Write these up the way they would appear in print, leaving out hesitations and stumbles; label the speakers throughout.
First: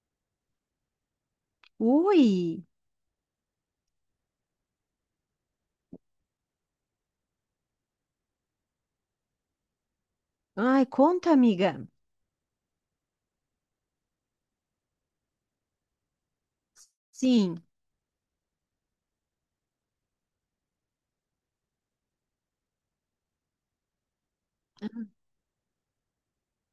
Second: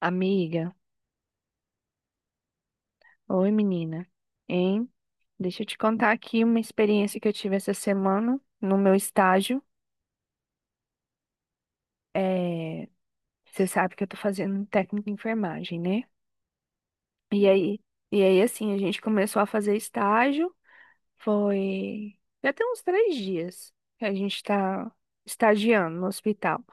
Speaker 1: Amiga,
Speaker 2: Ui!
Speaker 1: oi menina, hein? Deixa eu te contar aqui uma experiência que eu tive essa semana no meu estágio.
Speaker 2: Ai, conta, amiga.
Speaker 1: É, você sabe que eu tô fazendo um técnico em enfermagem, né? E
Speaker 2: Sim.
Speaker 1: aí, e aí, assim, a gente começou a fazer estágio, foi já tem uns 3 dias que a gente tá estagiando no hospital.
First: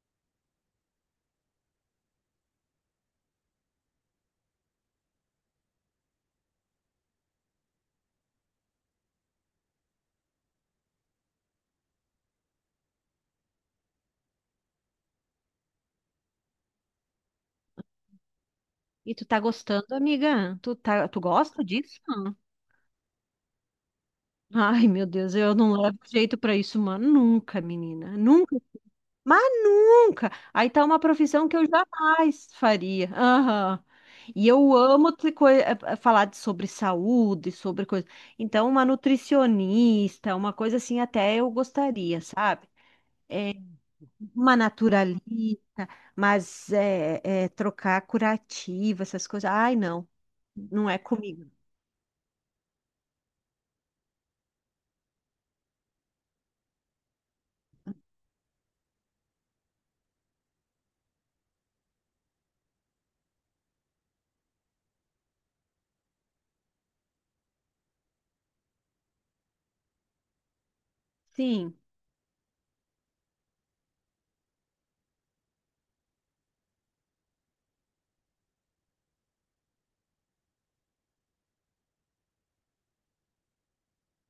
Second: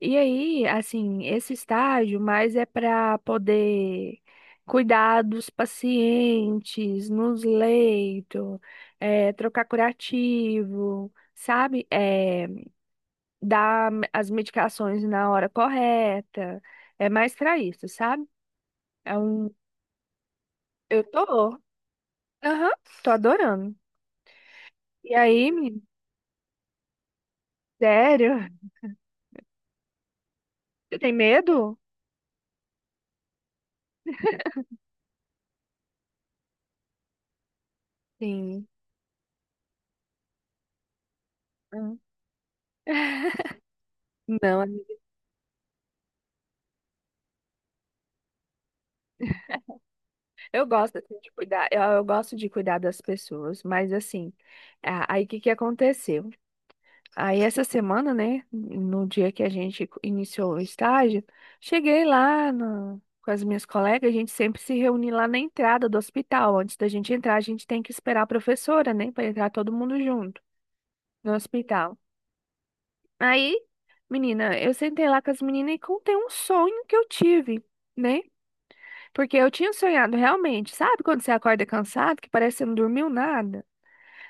Speaker 1: E aí, assim, esse estágio mais é para poder cuidar dos pacientes, nos leitos, é, trocar curativo, sabe? É, dar as medicações na hora correta. É mais para isso, sabe?
Speaker 2: E
Speaker 1: É
Speaker 2: tu tá
Speaker 1: um...
Speaker 2: gostando, amiga? Tu
Speaker 1: Eu
Speaker 2: tá, tu
Speaker 1: tô.
Speaker 2: gosta disso?
Speaker 1: Aham, tô adorando.
Speaker 2: Ai, meu
Speaker 1: E
Speaker 2: Deus,
Speaker 1: aí,
Speaker 2: eu não
Speaker 1: menino,
Speaker 2: levo jeito pra isso, mano. Nunca, menina.
Speaker 1: sério?
Speaker 2: Nunca. Mas nunca. Aí tá
Speaker 1: Você
Speaker 2: uma
Speaker 1: tem
Speaker 2: profissão que eu
Speaker 1: medo?
Speaker 2: jamais faria. Aham. E eu amo te co- eh, eh, falar sobre saúde, sobre coisa.
Speaker 1: Sim.
Speaker 2: Então, uma nutricionista, uma coisa assim, até eu
Speaker 1: Hum.
Speaker 2: gostaria, sabe? Uma
Speaker 1: Não,
Speaker 2: naturalista, mas trocar curativa, essas coisas. Ai, não,
Speaker 1: eu
Speaker 2: não
Speaker 1: gosto
Speaker 2: é
Speaker 1: assim, de
Speaker 2: comigo.
Speaker 1: cuidar, eu gosto de cuidar das pessoas, mas assim, aí o que que aconteceu? Aí essa semana, né, no dia que a gente iniciou o estágio, cheguei lá com as minhas colegas, a gente sempre se reúne lá na entrada do hospital. Antes da gente entrar, a gente tem que esperar a professora, né, para entrar todo mundo junto no
Speaker 2: Sim,
Speaker 1: hospital. Aí, menina, eu sentei lá com as meninas e contei um sonho que eu tive, né? Porque eu tinha sonhado realmente, sabe quando você acorda cansado, que parece que você não dormiu nada?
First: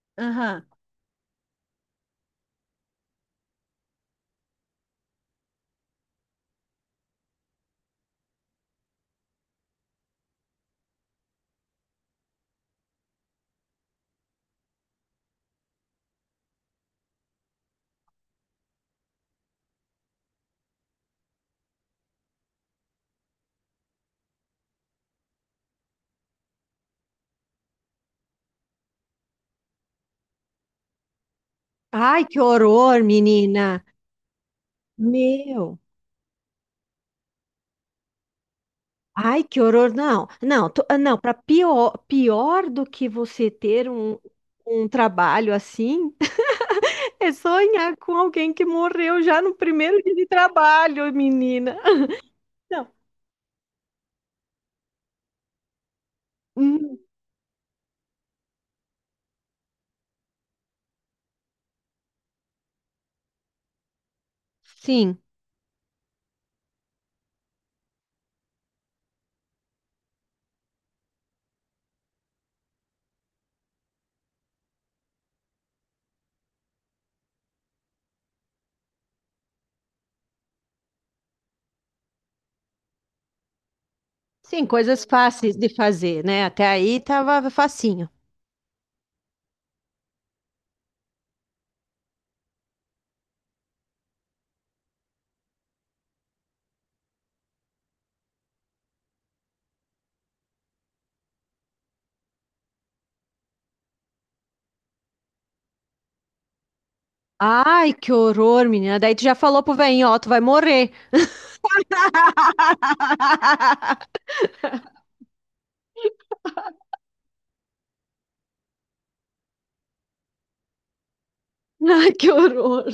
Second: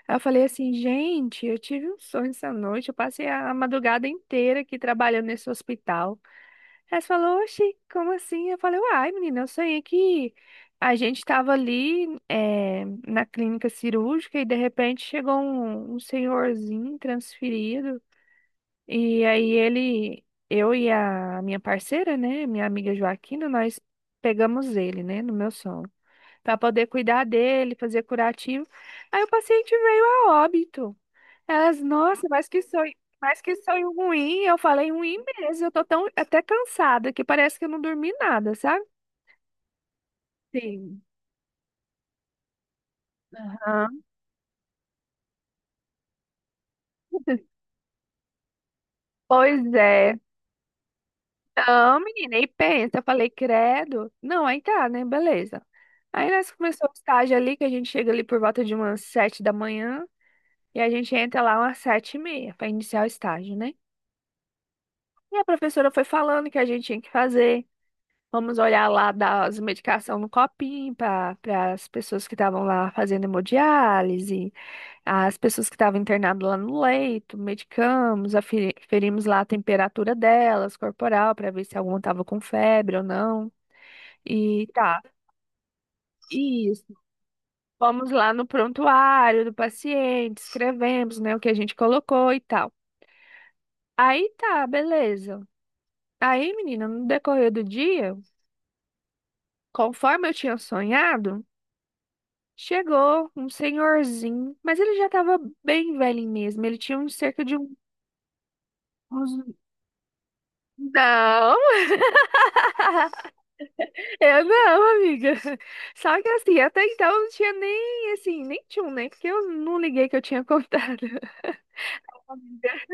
Speaker 1: Aí eu falei
Speaker 2: aham.
Speaker 1: assim, gente, eu tive um sonho essa noite, eu passei a madrugada inteira aqui trabalhando nesse hospital. Aí você falou, oxi, como assim? Eu falei, uai, menina, eu sonhei que a gente estava ali eh, na clínica cirúrgica e de repente chegou um senhorzinho transferido e aí ele, eu e a minha parceira, né, minha amiga Joaquina, nós pegamos ele, né, no meu sono para poder cuidar dele, fazer curativo. Aí o paciente veio a óbito. Elas,
Speaker 2: Ai,
Speaker 1: nossa,
Speaker 2: que horror,
Speaker 1: mas que
Speaker 2: menina.
Speaker 1: sonho ruim. Eu falei, ruim mesmo. Eu
Speaker 2: Meu.
Speaker 1: tô tão até cansada que parece que eu não dormi nada, sabe?
Speaker 2: Ai, que horror.
Speaker 1: Sim.
Speaker 2: Não, para pior, pior do que você ter
Speaker 1: Aham.
Speaker 2: um trabalho assim, é sonhar com alguém que morreu já no
Speaker 1: Pois
Speaker 2: primeiro dia
Speaker 1: é.
Speaker 2: de trabalho, menina.
Speaker 1: Não, menina, e
Speaker 2: Não.
Speaker 1: pensa, eu falei, credo. Não, aí tá, né? Beleza. Aí nós começamos o
Speaker 2: Hum.
Speaker 1: estágio ali, que a gente chega ali por volta de umas 7 da manhã, e a gente entra lá umas 7h30 para iniciar o estágio, né?
Speaker 2: Sim,
Speaker 1: E a professora foi falando o que a gente tinha que fazer, vamos olhar lá das medicações no copinho para as pessoas que estavam lá fazendo hemodiálise, as pessoas que estavam internadas lá no leito, medicamos, aferi- aferimos lá a temperatura delas, corporal, para ver se alguma estava com febre ou não.
Speaker 2: sim,
Speaker 1: E tá,
Speaker 2: coisas fáceis de fazer, né? Até
Speaker 1: isso.
Speaker 2: aí tava facinho.
Speaker 1: Vamos lá no prontuário do paciente, escrevemos, né, o que a gente colocou e tal. Aí tá, beleza. Aí, menina, no decorrer do dia, conforme eu tinha sonhado, chegou um senhorzinho, mas ele já estava bem velho mesmo. Ele tinha uns cerca de
Speaker 2: Ai, que horror, menina. Daí tu já
Speaker 1: uns.
Speaker 2: falou pro velhinho, ó, tu vai morrer.
Speaker 1: Não, eu não, amiga. Só que assim, até então não tinha nem assim, nem tinha um, nem porque eu não liguei que eu tinha contado.
Speaker 2: Ai, que
Speaker 1: Amiga,
Speaker 2: horror.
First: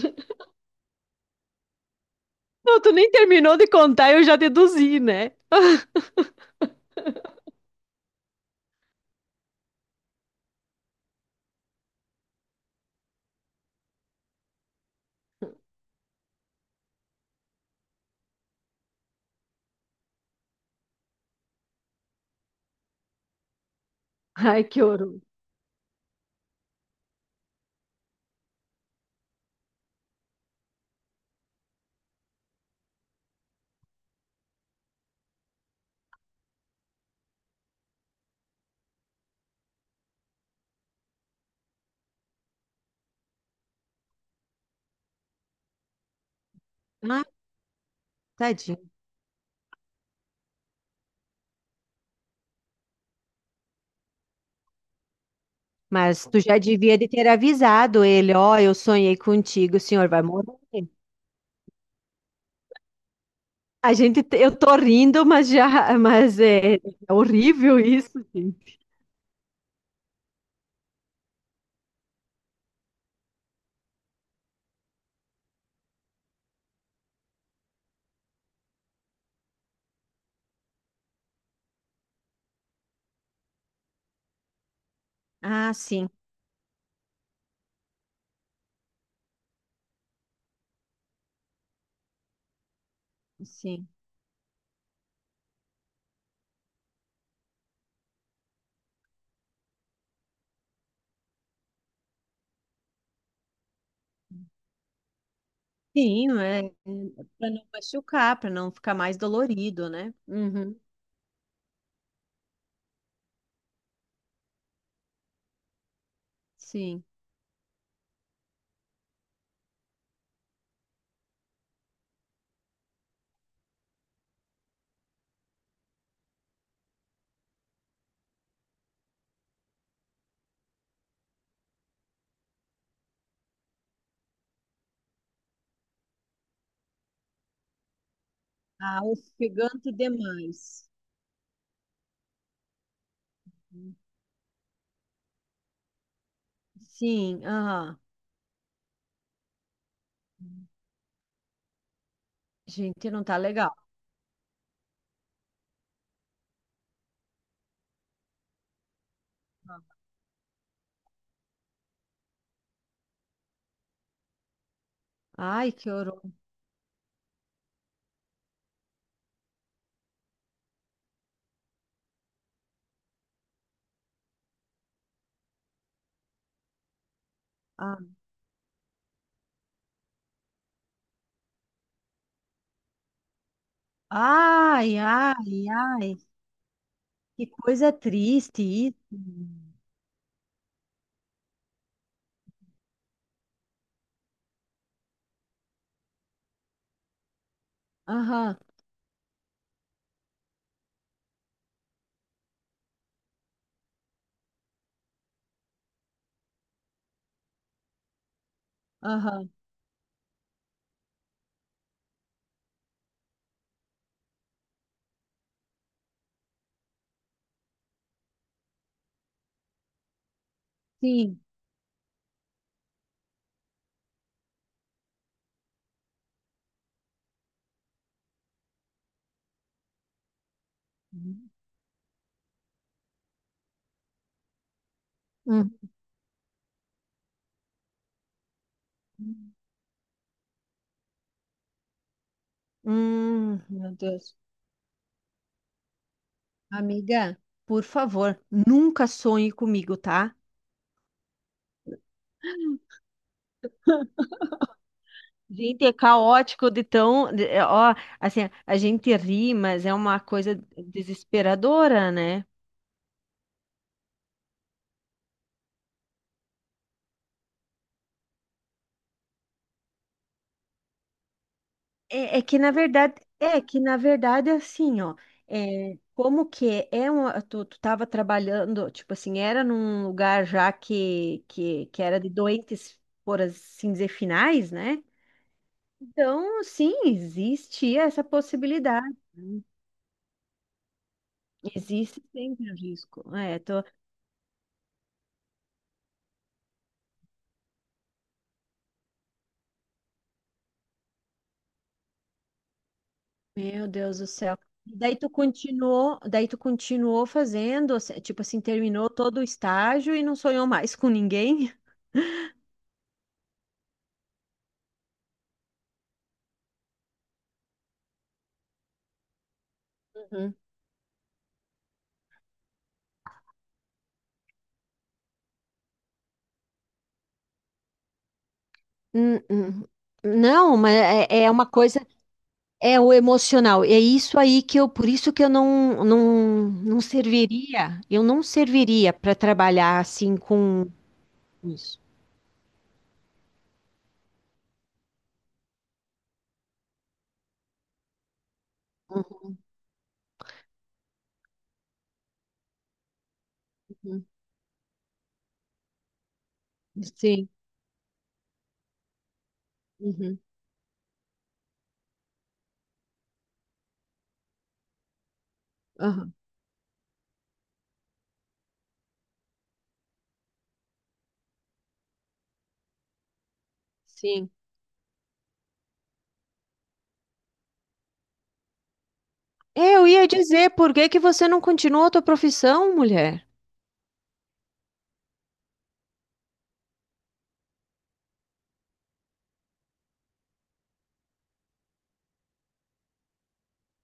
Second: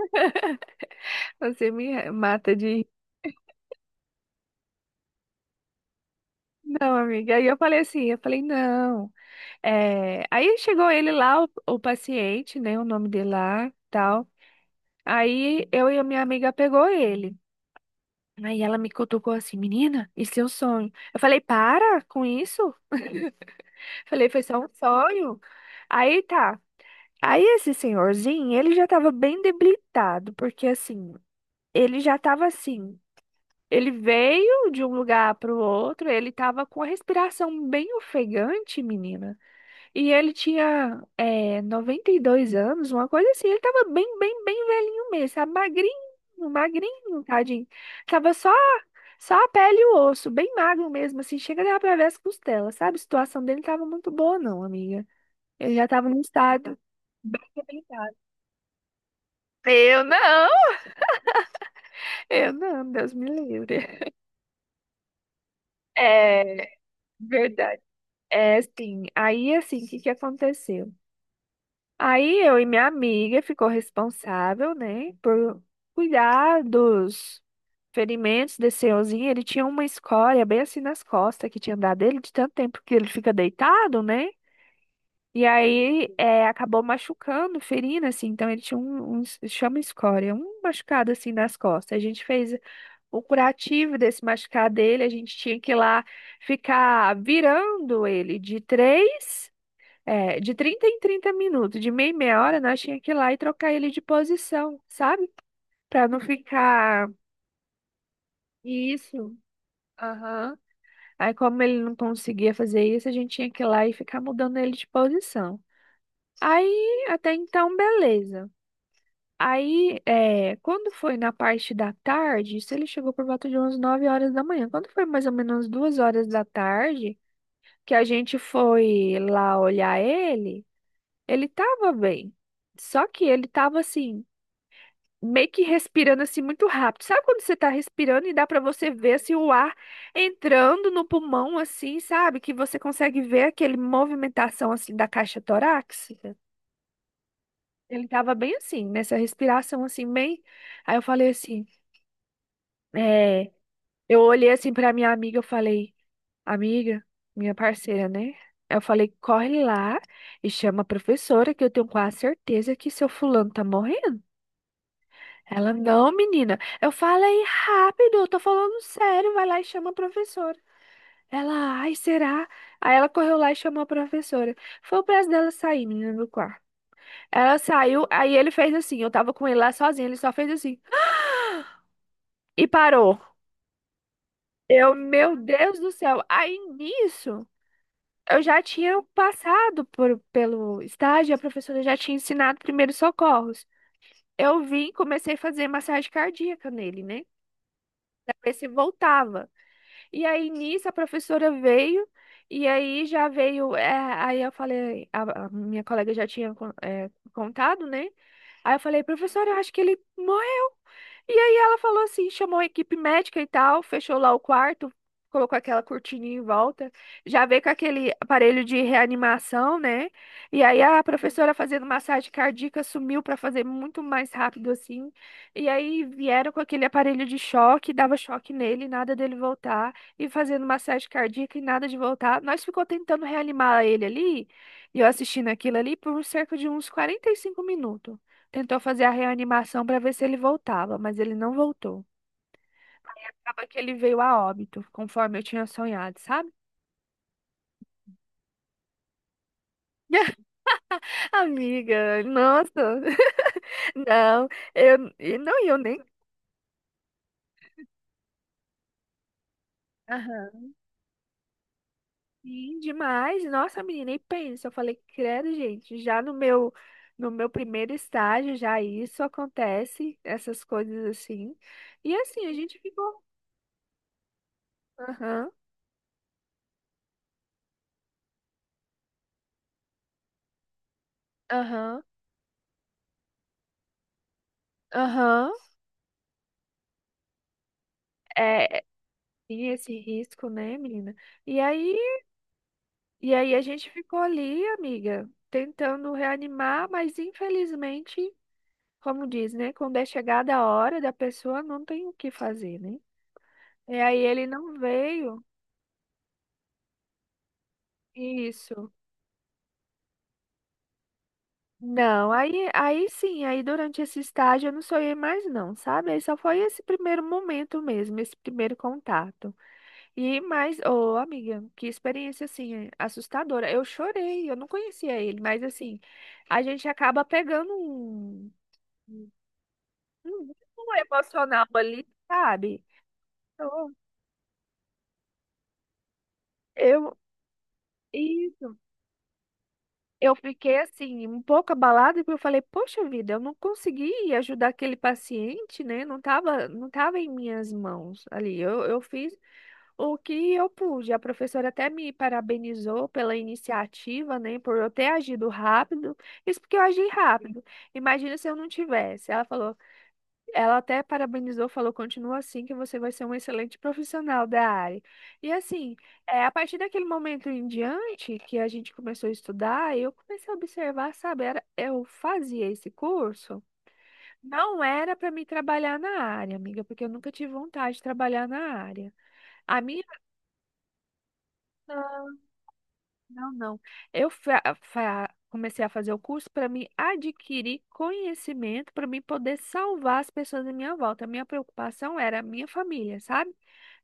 Speaker 1: você me mata de
Speaker 2: Não,
Speaker 1: rir.
Speaker 2: tu nem terminou de contar, eu já deduzi, né?
Speaker 1: Não, amiga. Aí eu falei assim, eu falei, não. Aí chegou ele lá, o paciente, né? O nome dele lá, tal. Aí eu e a minha amiga pegou ele. Aí ela me cutucou assim, menina, isso é um sonho. Eu falei, para com isso. Falei, foi só
Speaker 2: Ai,
Speaker 1: um
Speaker 2: que horror.
Speaker 1: sonho. Aí tá. Aí esse senhorzinho, ele já tava bem debilitado, porque assim, ele já tava assim. Ele veio de um lugar pro outro, ele tava com a respiração bem ofegante, menina. E ele tinha 92 anos, uma coisa assim. Ele tava bem, bem, bem velhinho mesmo, sabe? Magrinho, magrinho,
Speaker 2: Ah,
Speaker 1: tadinho. Tava só,
Speaker 2: tadinho.
Speaker 1: só a pele e o osso, bem magro mesmo, assim. Chega dava pra ver as costelas, sabe? A situação dele não tava muito boa, não, amiga. Ele já tava num
Speaker 2: Mas tu já
Speaker 1: estado
Speaker 2: devia de ter avisado
Speaker 1: debilitado.
Speaker 2: ele, ó, eu sonhei contigo, o
Speaker 1: Eu
Speaker 2: senhor vai
Speaker 1: não,
Speaker 2: morrer.
Speaker 1: eu não, Deus me
Speaker 2: A
Speaker 1: livre.
Speaker 2: gente, eu tô rindo, mas já, mas
Speaker 1: É
Speaker 2: é horrível
Speaker 1: verdade.
Speaker 2: isso,
Speaker 1: É,
Speaker 2: gente.
Speaker 1: sim. Aí, assim, o que que aconteceu? Aí eu e minha amiga ficou responsável, né, por cuidar dos ferimentos desse senhorzinho. Ele tinha uma escória bem assim nas costas que tinha dado ele de tanto tempo que ele fica deitado, né? E
Speaker 2: Ah, sim,
Speaker 1: aí acabou machucando, ferindo, assim. Então ele tinha um chama escória, um machucado assim nas costas. A gente fez o
Speaker 2: sim.
Speaker 1: curativo desse machucado dele. A gente tinha que ir lá ficar virando ele de 30 em 30 minutos, de meia em meia hora, nós tínhamos que ir lá e trocar ele de posição, sabe? Pra não
Speaker 2: Sim, é,
Speaker 1: ficar.
Speaker 2: para não machucar, para não ficar mais
Speaker 1: Isso.
Speaker 2: dolorido, né?
Speaker 1: Aham.
Speaker 2: Uhum,
Speaker 1: Aí, como ele não conseguia fazer isso, a gente tinha que ir lá e ficar mudando ele de posição.
Speaker 2: sim.
Speaker 1: Aí, até então, beleza. Aí, quando foi na parte da tarde, isso ele chegou por volta de umas 9 horas da manhã. Quando foi mais ou menos 2 horas da tarde, que a gente foi lá olhar ele, ele tava bem. Só que ele tava assim meio que respirando assim muito rápido. Sabe quando você tá respirando e dá pra você
Speaker 2: Ah,
Speaker 1: ver assim, o ar
Speaker 2: ofegante demais.
Speaker 1: entrando no pulmão assim, sabe? Que você consegue ver aquele movimentação assim da caixa torácica.
Speaker 2: Sim, aham.
Speaker 1: Ele tava bem assim, nessa respiração assim, bem. Aí eu falei assim,
Speaker 2: Gente, não tá
Speaker 1: é,
Speaker 2: legal.
Speaker 1: eu olhei assim pra minha amiga, eu falei, amiga, minha parceira, né? Eu falei, corre lá e chama a professora, que eu tenho quase certeza que seu fulano tá morrendo. Ela,
Speaker 2: Ai, que
Speaker 1: não,
Speaker 2: horror.
Speaker 1: menina, eu falei rápido, eu tô falando sério, vai lá e chama a professora. Ela, ai, será? Aí ela correu lá e chamou a professora. Foi o prazo dela sair, menina, do quarto. Ela
Speaker 2: Ah,
Speaker 1: saiu, aí ele fez assim, eu tava com ele lá sozinho, ele só fez assim e parou. Eu,
Speaker 2: ai,
Speaker 1: meu
Speaker 2: ai,
Speaker 1: Deus do
Speaker 2: ai.
Speaker 1: céu. Aí nisso,
Speaker 2: Que coisa
Speaker 1: eu já
Speaker 2: triste isso.
Speaker 1: tinha passado pelo estágio, a professora já tinha ensinado primeiros socorros. Eu vim, comecei a fazer massagem cardíaca nele, né? Pra ver
Speaker 2: Aham,
Speaker 1: se voltava. E aí nisso a professora veio, e aí já veio. Aí eu falei, a minha colega já tinha contado, né? Aí eu falei,
Speaker 2: aham.
Speaker 1: professora, eu acho que ele morreu. E aí ela falou assim, chamou a equipe médica e tal, fechou lá o quarto, colocou aquela cortininha em volta, já veio com aquele aparelho de reanimação, né? E aí a
Speaker 2: Sim.
Speaker 1: professora fazendo massagem cardíaca sumiu para fazer muito mais rápido assim. E aí vieram com aquele aparelho de choque, dava choque nele, nada dele voltar, e fazendo massagem cardíaca e nada de voltar. Nós ficou tentando reanimar ele ali, e eu assistindo
Speaker 2: Hum.
Speaker 1: aquilo ali por cerca de uns 45 minutos. Tentou fazer a reanimação para ver se ele voltava, mas ele não voltou. Acaba que
Speaker 2: Meu
Speaker 1: ele veio
Speaker 2: Deus.
Speaker 1: a óbito, conforme eu tinha sonhado, sabe?
Speaker 2: Amiga, por favor, nunca sonhe comigo, tá?
Speaker 1: Amiga, nossa, não, eu e não, e eu
Speaker 2: Gente, é
Speaker 1: nem
Speaker 2: caótico de Ó, assim, a gente ri, mas é uma coisa
Speaker 1: aham.
Speaker 2: desesperadora, né?
Speaker 1: Sim demais, nossa, menina, e pensa, eu falei, credo, gente, já no meu primeiro estágio já isso acontece, essas coisas assim. E
Speaker 2: É, é
Speaker 1: assim, a
Speaker 2: que na
Speaker 1: gente
Speaker 2: verdade,
Speaker 1: ficou,
Speaker 2: é que na verdade assim, ó,
Speaker 1: aham,
Speaker 2: é, como que é um, tu tava trabalhando, tipo assim, era num lugar já
Speaker 1: aham,
Speaker 2: que era de doentes, por assim dizer, finais, né?
Speaker 1: aham,
Speaker 2: Então, sim, existe essa
Speaker 1: é,
Speaker 2: possibilidade, né?
Speaker 1: tem esse risco, né, menina? E aí
Speaker 2: Existe sempre o risco.
Speaker 1: E aí
Speaker 2: É,
Speaker 1: a
Speaker 2: tô,
Speaker 1: gente ficou ali, amiga, tentando reanimar, mas infelizmente, como diz, né? Quando é chegada a hora da pessoa, não tem o que fazer, né?
Speaker 2: meu
Speaker 1: E
Speaker 2: Deus
Speaker 1: aí
Speaker 2: do
Speaker 1: ele
Speaker 2: céu.
Speaker 1: não
Speaker 2: E
Speaker 1: veio.
Speaker 2: daí tu continuou fazendo, assim, tipo assim,
Speaker 1: Isso.
Speaker 2: terminou todo o estágio e não sonhou mais com ninguém?
Speaker 1: Não, aí sim, aí durante esse estágio eu não sonhei mais não, sabe? Aí só foi esse primeiro momento mesmo, esse primeiro contato. E mais, ô amiga, que experiência assim, é assustadora. Eu chorei, eu não conhecia ele, mas assim, a gente acaba pegando um,
Speaker 2: N- n-
Speaker 1: uhum, um
Speaker 2: Não, mas
Speaker 1: vínculo
Speaker 2: é, é
Speaker 1: emocional
Speaker 2: uma
Speaker 1: ali,
Speaker 2: coisa,
Speaker 1: sabe?
Speaker 2: é o emocional.
Speaker 1: Então,
Speaker 2: É isso aí que eu, por isso que eu não
Speaker 1: eu,
Speaker 2: serviria, eu não
Speaker 1: isso,
Speaker 2: serviria para trabalhar
Speaker 1: eu
Speaker 2: assim
Speaker 1: fiquei
Speaker 2: com
Speaker 1: assim, um pouco
Speaker 2: isso.
Speaker 1: abalada, porque eu falei, poxa vida, eu não consegui ajudar aquele paciente, né? Não tava, não tava em minhas mãos ali. Eu fiz o que eu pude. A professora até me parabenizou pela
Speaker 2: Uhum,
Speaker 1: iniciativa, né? Por eu ter agido rápido. Isso porque eu agi
Speaker 2: sim,
Speaker 1: rápido. Imagina se eu não tivesse.
Speaker 2: uhum,
Speaker 1: Ela até parabenizou, falou, continua assim que você vai ser um excelente profissional da área. E assim,
Speaker 2: aham,
Speaker 1: a partir daquele momento em diante que a gente começou a estudar, eu comecei a observar, sabe, eu fazia esse curso,
Speaker 2: sim.
Speaker 1: não era para me trabalhar na área, amiga, porque eu nunca tive vontade de trabalhar na área. A
Speaker 2: É,
Speaker 1: minha
Speaker 2: eu ia dizer, por que que você não continuou a tua profissão, mulher?
Speaker 1: Não, não. Comecei a fazer o curso para me adquirir conhecimento, para mim poder salvar as pessoas à minha volta. A minha preocupação era a minha família, sabe?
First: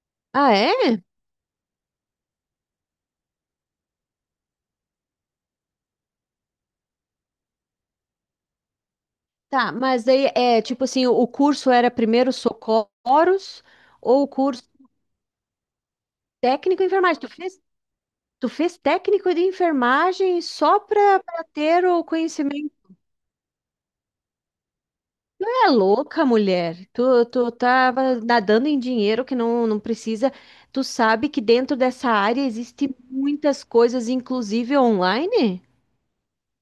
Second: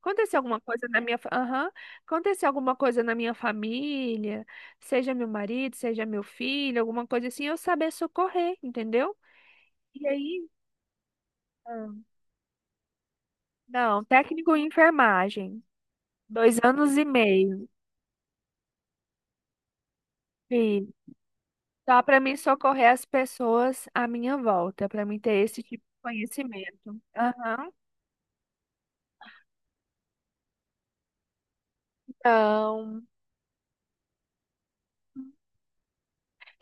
Speaker 1: Acontecer
Speaker 2: Ah,
Speaker 1: alguma coisa
Speaker 2: é?
Speaker 1: na minha, aham, acontecer alguma coisa na minha família, seja meu marido, seja meu filho, alguma coisa assim, eu saber socorrer, entendeu?
Speaker 2: Tá, mas
Speaker 1: E
Speaker 2: daí
Speaker 1: aí?
Speaker 2: é tipo assim, o curso era
Speaker 1: Ah.
Speaker 2: primeiro socorros
Speaker 1: Não,
Speaker 2: ou o
Speaker 1: técnico
Speaker 2: curso
Speaker 1: em enfermagem, dois
Speaker 2: técnico em
Speaker 1: anos e
Speaker 2: enfermagem? Tu fez?
Speaker 1: meio.
Speaker 2: Tu fez técnico de enfermagem só pra ter
Speaker 1: Só
Speaker 2: o
Speaker 1: para mim
Speaker 2: conhecimento.
Speaker 1: socorrer as pessoas à minha volta, para mim ter
Speaker 2: Tu
Speaker 1: esse
Speaker 2: é
Speaker 1: tipo de
Speaker 2: louca, mulher.
Speaker 1: conhecimento.
Speaker 2: Tu
Speaker 1: Aham.
Speaker 2: tava nadando em dinheiro que não precisa. Tu sabe que dentro dessa área existe
Speaker 1: Então.
Speaker 2: muitas coisas, inclusive online?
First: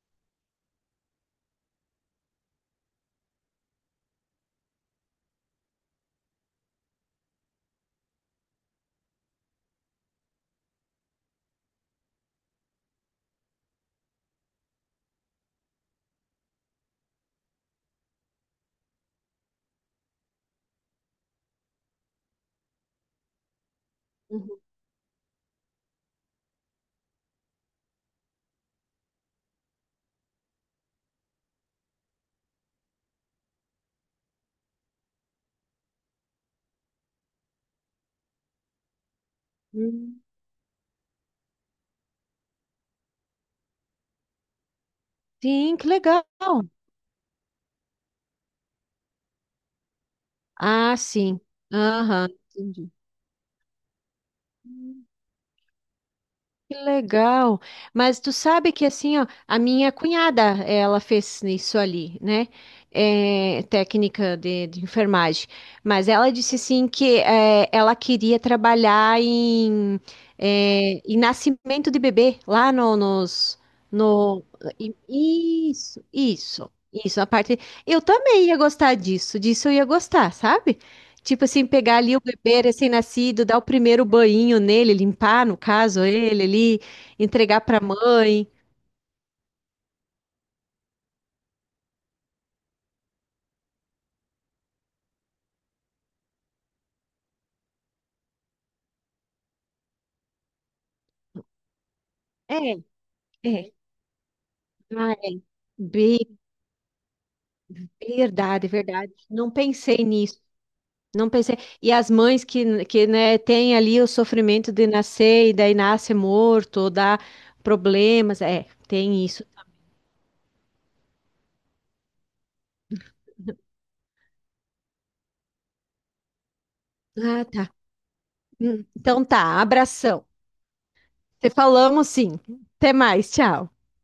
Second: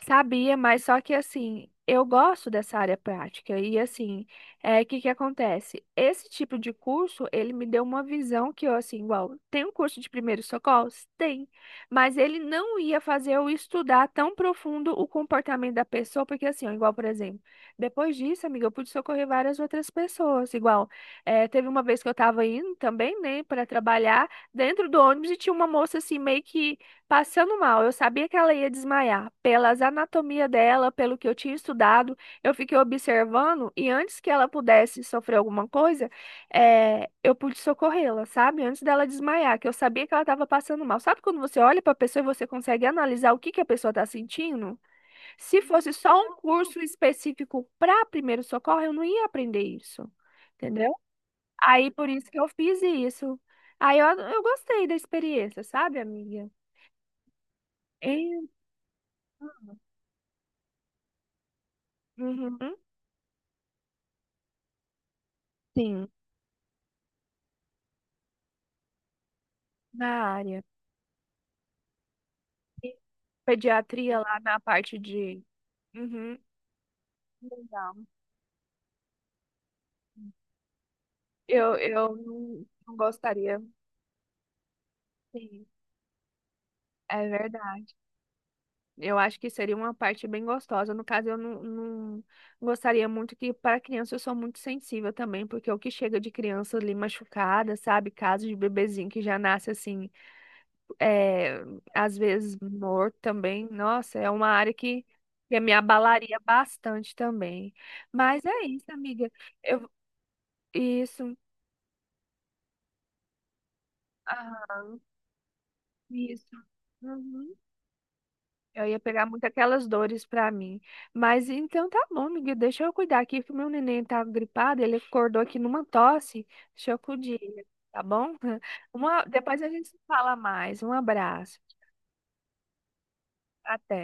Speaker 1: Sabia, mas só que assim, eu gosto dessa área prática e assim, é que acontece? Esse tipo de curso, ele me deu uma visão que eu assim, igual, tem um curso de primeiros socorros? Tem, mas ele não ia fazer eu estudar tão profundo o comportamento da pessoa, porque assim, ó, igual, por exemplo, depois disso, amiga, eu pude socorrer várias outras pessoas, igual, teve uma vez que eu tava indo também, né, para trabalhar dentro do ônibus e tinha uma moça assim, meio que passando mal, eu sabia que ela ia desmaiar. Pelas anatomia dela, pelo que eu tinha estudado, eu fiquei observando e antes que ela pudesse sofrer alguma coisa, eu pude socorrê-la, sabe? Antes dela desmaiar, que eu sabia que ela
Speaker 2: Uhum.
Speaker 1: estava passando mal. Sabe quando você olha para a pessoa e você consegue analisar o que que a pessoa está sentindo? Se
Speaker 2: Sim, que
Speaker 1: fosse só
Speaker 2: legal.
Speaker 1: um curso específico para primeiro socorro, eu não ia aprender isso, entendeu?
Speaker 2: Ah, sim.
Speaker 1: Aí por
Speaker 2: Aham,
Speaker 1: isso que eu fiz
Speaker 2: entendi.
Speaker 1: isso. Aí eu gostei da experiência, sabe, amiga?
Speaker 2: Que legal. Mas tu sabe que assim, ó, a minha cunhada, ela fez isso ali, né?
Speaker 1: Uhum,
Speaker 2: É, técnica de enfermagem.
Speaker 1: sim,
Speaker 2: Mas ela disse assim que é, ela queria trabalhar em,
Speaker 1: na área.
Speaker 2: é, em nascimento de bebê, lá
Speaker 1: E
Speaker 2: no, nos,
Speaker 1: pediatria lá
Speaker 2: no,
Speaker 1: na
Speaker 2: i-
Speaker 1: parte de.
Speaker 2: isso,
Speaker 1: Uhum,
Speaker 2: isso, isso. A parte,
Speaker 1: legal.
Speaker 2: eu também ia gostar disso, disso eu ia gostar, sabe? Tipo assim,
Speaker 1: Eu,
Speaker 2: pegar
Speaker 1: eu
Speaker 2: ali o bebê
Speaker 1: não, não
Speaker 2: recém-nascido, dar
Speaker 1: gostaria.
Speaker 2: o primeiro banho nele, limpar, no
Speaker 1: Sim,
Speaker 2: caso, ele ali,
Speaker 1: é
Speaker 2: entregar pra
Speaker 1: verdade.
Speaker 2: mãe.
Speaker 1: Eu acho que seria uma parte bem gostosa. No caso, eu não, não gostaria muito que, para criança, eu sou muito sensível também, porque o que chega de criança ali machucada, sabe? Casos de bebezinho que já nasce assim. é, Às
Speaker 2: É,
Speaker 1: vezes morto também.
Speaker 2: é.
Speaker 1: Nossa, é uma área que,
Speaker 2: Ah, é.
Speaker 1: que me abalaria
Speaker 2: Bem,
Speaker 1: bastante também. Mas é
Speaker 2: verdade,
Speaker 1: isso,
Speaker 2: verdade.
Speaker 1: amiga.
Speaker 2: Não
Speaker 1: Eu,
Speaker 2: pensei nisso. Não
Speaker 1: isso,
Speaker 2: pensei. E as mães que né, têm ali o sofrimento
Speaker 1: ah,
Speaker 2: de nascer e daí nasce
Speaker 1: isso.
Speaker 2: morto, ou dá
Speaker 1: Uhum.
Speaker 2: problemas. É,
Speaker 1: Eu ia
Speaker 2: tem
Speaker 1: pegar
Speaker 2: isso.
Speaker 1: muito aquelas dores pra mim. Mas então tá bom, amiga. Deixa eu cuidar aqui, que o meu neném tá gripado. Ele acordou aqui numa tosse. Deixa eu cuidar,
Speaker 2: Ah,
Speaker 1: ele,
Speaker 2: tá.
Speaker 1: tá bom?
Speaker 2: Então tá,
Speaker 1: Depois a gente se
Speaker 2: abração.
Speaker 1: fala mais. Um
Speaker 2: Te
Speaker 1: abraço.
Speaker 2: falamos sim. Até mais, tchau.
Speaker 1: Até.